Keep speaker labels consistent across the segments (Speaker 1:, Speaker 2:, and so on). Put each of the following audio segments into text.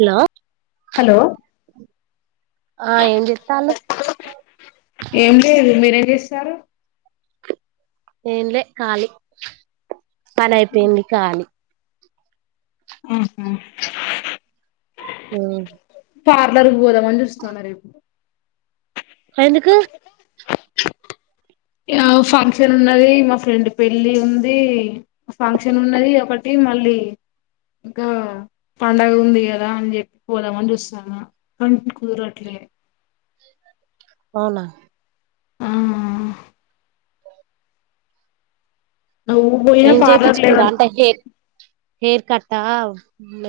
Speaker 1: Hello
Speaker 2: hello
Speaker 1: ఆ ఏం చెత్తాలు
Speaker 2: ఏం లేదు మీరేం చే సారు
Speaker 1: ఏం లే కాళీ పన అయిపోయింది కాాలి
Speaker 2: ఆహా
Speaker 1: ఉ
Speaker 2: పార్లర్ గోదామని చూస్తుాన్న రేపుడు
Speaker 1: ఎందుకు
Speaker 2: ఆ ఫంక్షన్ ఉన్నది మా ఫ్రెండ్ పెళ్ళి ఉంది ఫంక్షన్ ఉన్నది కాబట్టి మళ్ళీ ఇంకా పండగ ఉంది కదా అని చెప్పి పోదామని చూస్తాను కంటి కూరు అట్లే
Speaker 1: అవునా
Speaker 2: ఆ ఊ పోయినా
Speaker 1: ఏం
Speaker 2: పార్లర్లో
Speaker 1: హేర్ కట్టా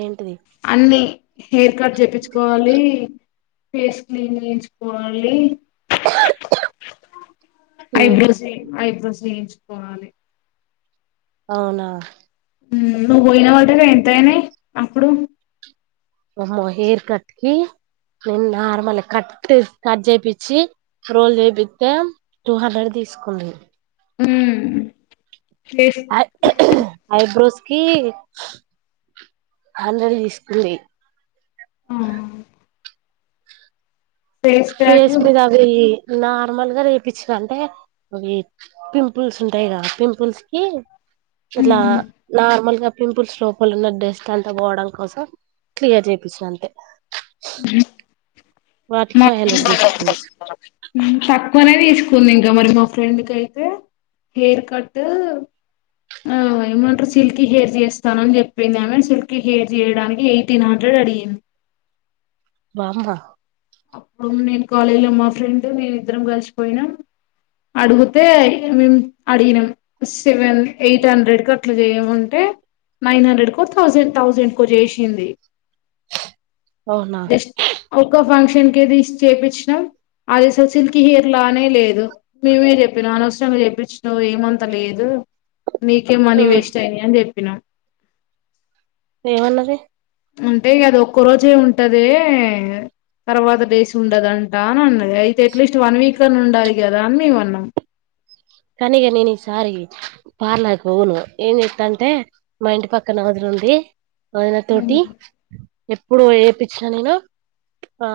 Speaker 1: ఏంటిది
Speaker 2: అన్నిీ హెయిర్ కట్ చేప్పించుకోవాలి ఫేస్ క్లీన్ చేయించుకోవాలి
Speaker 1: ఉమ్
Speaker 2: ఐబ్రోస్ ఐబ్రోస్ చేయించుకోవాలి
Speaker 1: అవునా
Speaker 2: నువ్వు పోయిన వాటకి ఎంతయినాయి అప్పుడు
Speaker 1: వామ్మో హెయిర్ కట్ కి నేను నార్మల్ కట్ కట్ చేయిచ్చి రోల్ చేపిస్తే టూ హండ్రెడ్ తీసుకోండి
Speaker 2: హ
Speaker 1: ఐబ్రోస్ కి ఆల్రెడీ తీసుకుంది
Speaker 2: ఆ
Speaker 1: ఫేస్ మీద అవి నార్మల్గా రేపచ్చిన అంటే అవి పింపుల్స్ ఉంటాయి కదా పింపుల్స్ కి అట్లా
Speaker 2: ఉమ్
Speaker 1: నా ముల్గా పింపుల్స్ లోపల ఉన్న డెస్ట్ అంతా పోవడం కోసం క్లియర్ చేయిించిన అంతే వాటికి
Speaker 2: మా
Speaker 1: ఫైవ్ హండ్రెడ్ తీసుకుడి
Speaker 2: కొనే తీసుకుంది ఇంకా మరి మా ఫ్రెండ్ క అయితే హెయిర్ కట్ ఆ ఏమంటారు సిల్కీ హెయిర్ చేస్తాను అని చెప్పింది ఆమె సిల్కీ హెయిర్ చేయడానికి ఎయిటీన్ హండ్రెడ్ అడిగింది
Speaker 1: బమ్బ
Speaker 2: అప్పుడు నేను కాలేజ్ లో మా ఫ్రెండ్ నేను ఇద్దరం కలిసిపోయినాం అడిగితే మేము అడిగినం సెవెన్ ఎయిట్ హండ్రెడ్ కు అట్లా చేయమంటే నైన్ హండ్రెడ్ కు ౌసండ్ థౌజండ్ కో చేసింది
Speaker 1: అవునా
Speaker 2: అకా వంశ టెంకీది చేయిించినాం అదిస సిల్కి హెయిర్ లానే లేదు మేమే చెప్పినం అనవసరంగా చెప్పించా ఏమంత లేదు నీకేం మనీ వేస్ట్ అయినా అని చెప్పినాను
Speaker 1: ఏమన్నది
Speaker 2: ఉంటే కదా ఒక్క రోజే ఉంటద తర్వాత డేస్ ఉండదంటా అని అన్నది అయితే అట్లీస్ట్ వన్ వీక్ అని ఉండాలి కదా అని మేము అన్నాం
Speaker 1: కానిక నేను ఈసారి పార్లాకి వును ఏం చెస్తా అంటే మా ఇంటి పక్కన వదులుంది వదినతోటి ఎప్పుడు వపచ్చినా నేను ఆ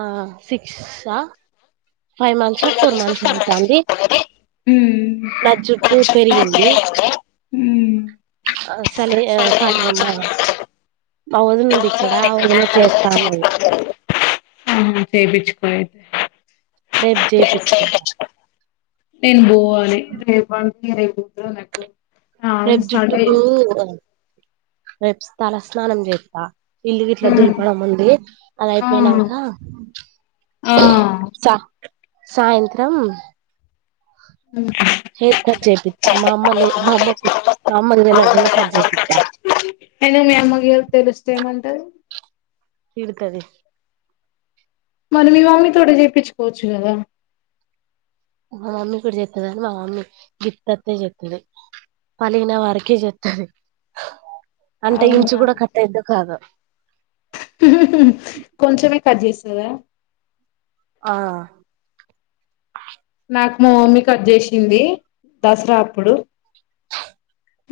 Speaker 1: six five months four months అనేతుంది నా జుట్టు పెరిగింది సల సలమా వజన్ ఉంది ఇక్కడ ఆ వదిన చేస్తానుది
Speaker 2: తె బిచ్కుతే
Speaker 1: రేపు చేయిించుకుంటాను
Speaker 2: నన్ బో పోవాలి ర కూతు నాకు ఆ
Speaker 1: రేబ్
Speaker 2: సండే
Speaker 1: జుట్టుకూ రేపు తల స్నానం చేస్తా ఇల్లు ఇట్లా
Speaker 2: హ్మ్.
Speaker 1: దులిపడం ఉంది అలా
Speaker 2: ఆ!
Speaker 1: అయిపోయినాక
Speaker 2: ఆ!
Speaker 1: సాయంత్రం
Speaker 2: హ్మ్.
Speaker 1: హెర్ కఖర్జయితి మా అమ్మలే మా అమ్మకు మా అమలుిన అగణ కర్ అయితిత్త
Speaker 2: అ
Speaker 1: తిడుతుంది
Speaker 2: మరి మి మమ్మీ తోడే జేయిపిచ్చుకోవచ్చు కదా
Speaker 1: మా మమ్మీ కూడా చెతుద అంని మా మమ్మీ గిత్తతే చెతుది పలిగన వరకే చెతుది అంటే ఇంచు
Speaker 2: అవునా?
Speaker 1: కూడా కట్టద్దు కాదు
Speaker 2: కొంచమే కట్ చేసింధీ కదా
Speaker 1: ఆ
Speaker 2: నాకు మా మమ్మీ కట్ చేసింది దసరా అప్పుడు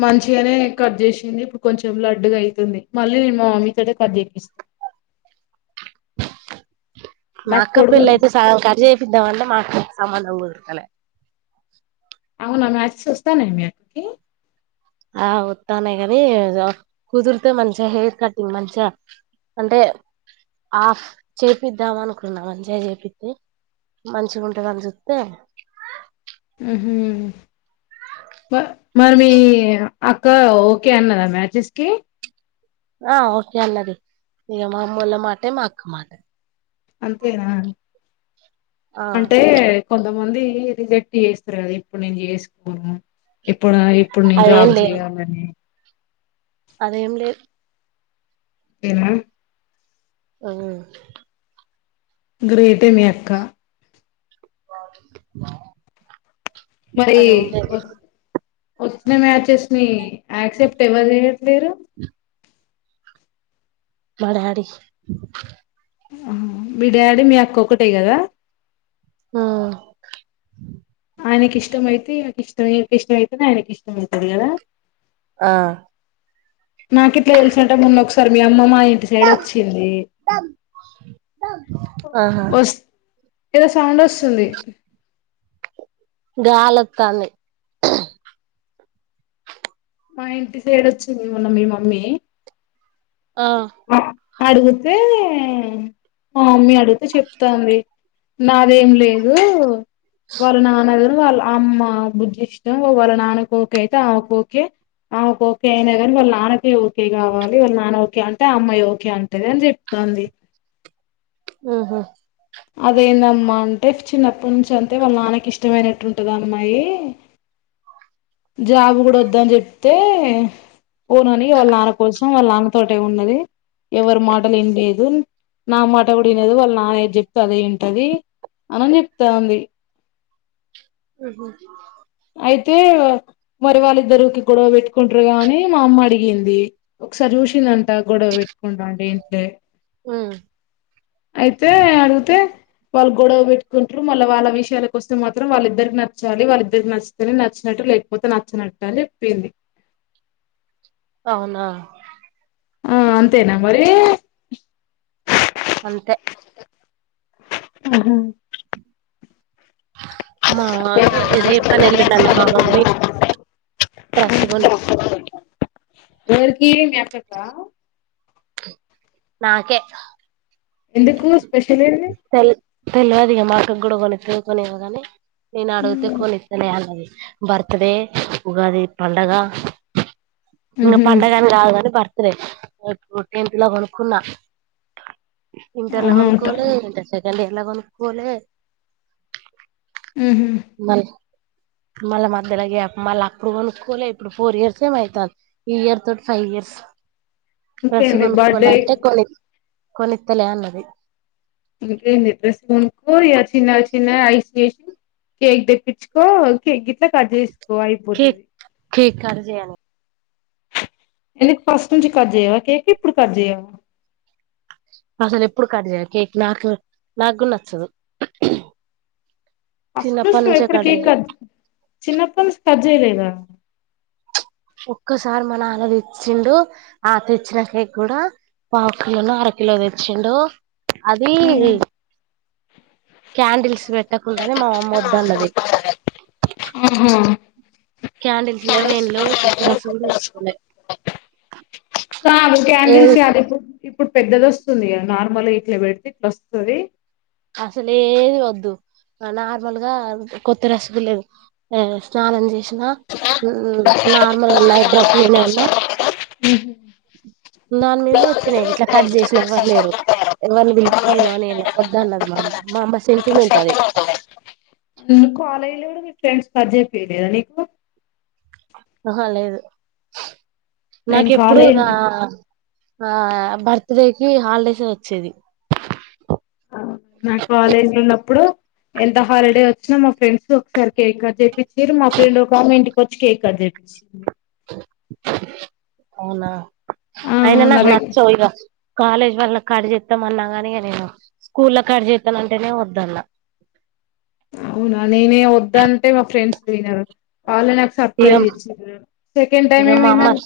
Speaker 2: మంచిగానే కట్ చేసింది ఇప్పుడు కొంచెం లడ్డుగా అయితుంది మళ్ళీ నేను మా మమ్మీతోటె కట్ చేపిస్తా
Speaker 1: మా
Speaker 2: నాకు
Speaker 1: అక్క పెళ్ల
Speaker 2: పొడుగు
Speaker 1: అయితే ఖర్చు చేయిద్దాంమంటే మా అక్క సంబ అవుకాల
Speaker 2: అవునా మ్యాచెస్ వస్తున్నాయా మీ అక్కకి
Speaker 1: ఆ వస్తానే కాని కుదిరితే మంచిగా హెయిర్ కటింగ్ మంచిగా అంటే ఆఫ్ చేపిద్దాం అనుకున్నా మంచిగా చేపిస్తే మంచిగా ఉంటుందని అని చూస్తే
Speaker 2: ఆ ఆ మరి మీ అక్క ఓకే అన్నరా మ్యాచెస్ కి
Speaker 1: ఆ ఓకే అన్నది ఈగ మామ్మూల మాట మా అక్క మాట
Speaker 2: అంతేనా
Speaker 1: ఆ
Speaker 2: అంటే కొంత ఉంది రిజెట్ చేస్తారు కదా ఇప్పుడు నేను చేసుపోనా ఇప్పుడు ఇప్పుడు నే జాబ్ చెయాలని
Speaker 1: అదేడి
Speaker 2: ఏనా
Speaker 1: ఆ
Speaker 2: గ్రేటే మీ అక్క
Speaker 1: అ
Speaker 2: మరి ఓ వచ్చిన మ్యాచెస్ ని యాక్సెప్ట్ ఎవరు చేయట్లేరు
Speaker 1: మడడి
Speaker 2: మీ డాడీ మీ అక్క ఒకక్కటే కదా
Speaker 1: ఆ
Speaker 2: ఆయనకి ఇష్టమయితే నాకు ఇష్టం ఇకి ఇష్టం అవుతు నా ఆయనకి ఇష్టంమవుతుది కదా
Speaker 1: ఆ
Speaker 2: నాకు ఇట్లా తెలిసినట్టే ముొన్న ఒకసారి మ అమ్మ మా ఇంటి సైడ్ వచ్చింది వస్ ఏదో సౌండ్ వస్తుంది
Speaker 1: గాలోతంది
Speaker 2: మా ఇంటి సైడ్ వచ్చింది మన్న మీ మమ్మీ
Speaker 1: ఆ
Speaker 2: అడుగుతే, మా మమ్మీ అడుతే చెప్తాంది‌‌. నాదేం లేదు. వాల నాన్నెవర్ వాళ్ళ అమ్మ బుద్ధిష్టం, వాళ్ళ నాన్న ఓకేయితే ఆ కోకే, ఆవ్ కోకే అయినా కాని వాళ్ళ నాన్నకి ఒ కే కావాలి వాళ్ళ నాన కాన్ తె అమ్మాయ్ ఓకే అంటది అని చెప్తాంది.
Speaker 1: ఉహు
Speaker 2: అదేందమ్మా అంటే చిన్నప్పనుంచి అంతే వాళ్ళ నాన్నకి ఇష్టవైనట్టు ఉంటది. అమ్మాయి జాబ్ కూడా వద్దాని చెప్తే పోనని వాళ్ల నాన్న కోసం వాళ్ల నా తోటే ఉన్నది, ఎవరి మాటలు ఇన్లేదు, నా మాట కూడా ఇనదు. వాళ్ళ నాన ఏద్ చెప్తే అదే ఇంటది అనని చెప్తాంది.
Speaker 1: ఉహు
Speaker 2: అయితే మరి వాళ్ళిద్దరుకి గొడవ పెట్టుకుంట్రుగా అని మా అమ్మ అడిగింది. ఒకసారి చూసిందన్. గొడవ పెట్టుకుంటాంటె ఇంతే,
Speaker 1: మ్మ్
Speaker 2: అయితే అడిగితే వాళ్ళ గొడవ పెట్టుకుంట్రు మళ్ళ వాల విషయాలకు వస్తు మాత్రం వాళ్ళిద్దరికి నచ్చాలి వాళ్ళద్ ద్దరికి నచ్చితేనే నచ్చినట్టు లేకపోతే నచ్చనట్టు అని చెప్పింది.
Speaker 1: అవునా
Speaker 2: ఆ అంతేనా మరి
Speaker 1: అంతే
Speaker 2: ఆహు
Speaker 1: మా ఏదే పని ఎల్లిండన్న మా మమ్మీ, డ్రెస్ కొనిత
Speaker 2: ఎవరికి మీ అక్కకా
Speaker 1: నాకే
Speaker 2: ఎందుకు స్పెషల్ ఏంది
Speaker 1: తెల్ తెల్వదిక మా కుడ కొనిత్తదో కొనేవోగానీ నేను అడుగుతే కోనిత్తానే అన్నది. బర్తడే, ఉగాది పండగ ఇంగ
Speaker 2: ఉహు
Speaker 1: పండగన్ కాదు కాని బ రె టెన్త్ లో కొనుకున్నా ఇంటర్ లొ
Speaker 2: ఆహా
Speaker 1: కొనుక్కోలే ఇంటర్ సె డియర్ లో కొనుక్కోలే
Speaker 2: ఉహు
Speaker 1: మళ్ళా మధ్యలో గాప్ మళ్ళా అప్పుడు కొనుక్కోలే ఇప్పుడు ఫోర్ ఇయర్స్ మో అయితా, ఈ ఇయర్ తోటి ఫైవ్ ఇయర్స్ డ్రెస్సు
Speaker 2: ఇంకేంది బర్త్డే
Speaker 1: కొనుక్కోవాలంటే కొని కొని ఇత్తలేనది
Speaker 2: ఇంకే నిద్రస్ కొనుకో ఇక చిన్న చిన్న ఐసి వేసి కేక్ తెప్పించుకో కేక్ గిట్లా కట్ చేసుకో
Speaker 1: కేక్
Speaker 2: అయిపోతది
Speaker 1: కేక్ కట్ జేయని
Speaker 2: ఎందుకు ఫస్ట్ నుంచి కట్ జేవా కేక్ ఇప్పుడు కట్ జేయవా
Speaker 1: అసలు ఎప్పుడు కట్ చేయి కేక్ నాకు నాకు నచ్చదు చిన్నప్పటి
Speaker 2: అదృష్టం
Speaker 1: నుంచే
Speaker 2: ఎప్పుడు
Speaker 1: కట్ చేయ
Speaker 2: కేకదు చిన్నప్పస్స్ తేలేద
Speaker 1: ఒక్కసారి మ నాన్న తెచ్చిండు ఆ తెచ్చినా కేక్ కూడా పావు కిలోను అరకిలో తెచ్చిండు అది క్యాండిల్స్ పెట్టకుండానే మా అమ్మ వద్దు అన్నది
Speaker 2: ఆహా
Speaker 1: కాండిలేవు ల్స్ లే వ్ కుతుర సూడిలే ఇట్ల ఉన్నాయి
Speaker 2: కాదు క్యాండిల్స్ యాడ ఇప్ ఇప్పుడు పెద్దది వస్తుంది నార్మల్ ఇట్లా పెడితే ఇట్లా వస్తది
Speaker 1: అసలే వద్దు నార్మల్ గా కొత్త రసపు లేదు ఆ స్నానం చేసి అన్న నార్మల్ నైట్ డ్రెస్ ఉన్నాయి అన్న
Speaker 2: ఉహు
Speaker 1: నన్ నే ఇట్లా ఖర్చ చేసిన ఎవ్వరు లేరు. ఎవరిని పీల్ పీలే నేను వద్ద అన్నది. మా అమ్మ మా అమ్మ సెంటిమెంట్ అది.
Speaker 2: ఉ కాలేజీ లో కూడా మీ ఫ్రెండ్స్ కట్ జేపీయలేదా నీకు
Speaker 1: అహా లేదు
Speaker 2: నేను
Speaker 1: నాకెప్పుడు
Speaker 2: కాలేజ్
Speaker 1: రా ఆ బర్త్డేకి హాలిడేస్ కి వచ్చేది
Speaker 2: నా కాలేజీ లో ఉన్నప్పుడు ఎంత హాలిడే వచ్చినా మా ఫ్రెండ్స్ ఒక్కరు కేక్ చేపిచ్ నేను మా ఫ్రెండ్ ఒక కామెంట్ వచ్చి కేక్ కట్ జేపి
Speaker 1: అవునా
Speaker 2: ఆ
Speaker 1: అయినా
Speaker 2: నా
Speaker 1: నాకు
Speaker 2: దగ్
Speaker 1: నచ్చవు ఇక కాలేజ్ వళ్ల కడి చెస్తాం అన్నా కాని నేను స్కూల్ కడి చెస్తాను అంటేనే వద్దు అన్న
Speaker 2: అవునా నేనే వద్దంటే మా ఫ్రెండ్స్ తినరు వాళ్ళ నాకు
Speaker 1: ఇగ
Speaker 2: సర్ప్రైజ్ ఇచ్చిరు సెకండ్
Speaker 1: ఇగ
Speaker 2: టైమ్
Speaker 1: మా అమ్మ
Speaker 2: ఏమైందన్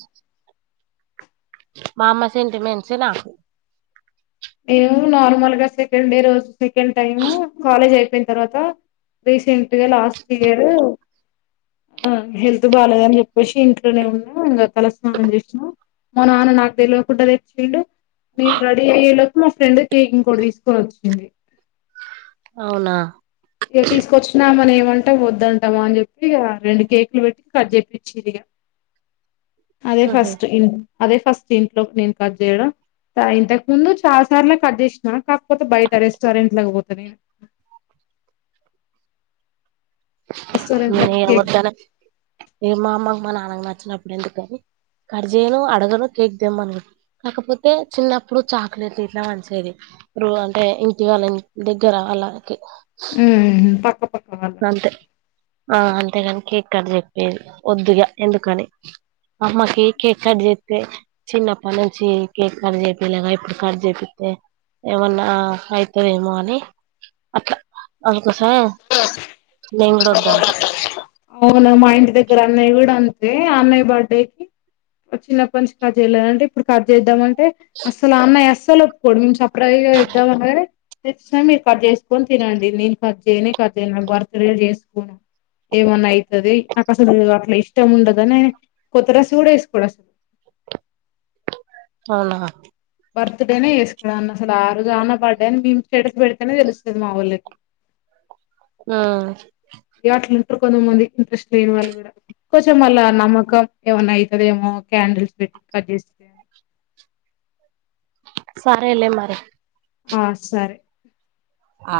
Speaker 1: మామ్మా సెంటిమెంట్స్ నా
Speaker 2: నేను నార్మల్ గా సెకండ్ డే రోజు సెకండ్ టైమ్ కాలేజ్ అయిపోయింది తర్వాత రీసెంట్ గా లాస్ట్ ఇయర్ ఆ హెల్త్ బాగాలేద అని చెప్పేసి, ఇంట్లోనే ఉన్నా. ఇంకా తలస్నానం చేసిన. మా నాన్న నాకు తెలియవకుండా తెచ్చిపెట్టి. నేన్ రెడి అయ్యేలోపు మా ఫ్రెండ్ కి ఇంకోటి తీసుకొని వచ్చింది
Speaker 1: అవునా
Speaker 2: ఇ తీసుకొచ్చిన మనం మంటా వద్దంటామా అని చెప్పి రెండు కేక్లు పెట్టి కట్ చేప్పచ్చిదిక అదే
Speaker 1: ఉహు
Speaker 2: ఫస్ట్ ఇన్ అదే ఫస్ట్ ఇంట్లోకి నేను కట్ చేయడం ఇంతకు ముందు చాలా సార్లు కట్ చేసినాను కాకపోతే బయట రెస్టారెంట్ పోత నేను రెస్టారెంట్లకు
Speaker 1: నేను
Speaker 2: కేక్
Speaker 1: వద్దు అని ఏ మామ మన నచ్చనప్పుడు ఎందుకుకని కట్ చేయను అడగను కేక్ తమ్మ అను కాకపోతే చిన్నప్పుడు చాక్లెట్ ఇట్లా మంచిేది ఇ అంటే ఇంటి వాళ్ళ దగ్గర అళ
Speaker 2: హ్మ్ హు పక్క పక్క వాళ్ళకి
Speaker 1: అంతే ఆ అంతేగాని కేక్ కట్ చె వద్దు ఇగా ఎందుకని మ అమ్మకి కేక్ కట్ చేస్తే చిన్నప్పటి నుంచి కేక్ కట్ చేపియ్యలేదు ఇప్పుడు కట్ చేపిస్తే ఏమన్నా అయితదేమో అని అట్లా అందుకోసమే నేను కూడా వద్దంట
Speaker 2: [unintelligible] అవున మా ఇంటి దగ్గర అన్నయ్య కూడా అం అదే ఆ అన్నయ్య బర్త్డే కి చిన్నప్పటి నుంచి కార్చే చేయలేనంటే ఇప్పుడు కార్చే చేద్దామంటే అసలు ఆహ్ అన్నయ్య అస్సలు ఒప్పుకోడు ట్రై చేదాం అనగా నే మీరు కట్ చేసు కోని తినండి నేను కట్ చేయనే కట్ చేయ నా భర్త్ డై ఏమన్నా అయితది నాకు అసలు అట్లా ఇష్టం ఉండదని కొత్త డ్రెస్ కూడా వేసుకోడు అసలు
Speaker 1: అవునా
Speaker 2: బర్త్డేనే చేస్కోడు ఆఅన్న అసలు ఆ రోజు ఆ అన్న బర్త్డే అని మేము స్టేటస్ పెడితేనే తెలుస్తుంది మా వాళ్ళకి
Speaker 1: హ్మ్
Speaker 2: ఇ కొంతమంది ఇంట్రెస్ట్ లేని వాళ్ళు కూడా కొంచెం మళ్ళ నమ్మకం ఏమన్నా అయి అదేమో క్యాడిల్స్ పెట్టి కట్ చేస్
Speaker 1: సారే లే మరి
Speaker 2: ఆ సరే
Speaker 1: ఆ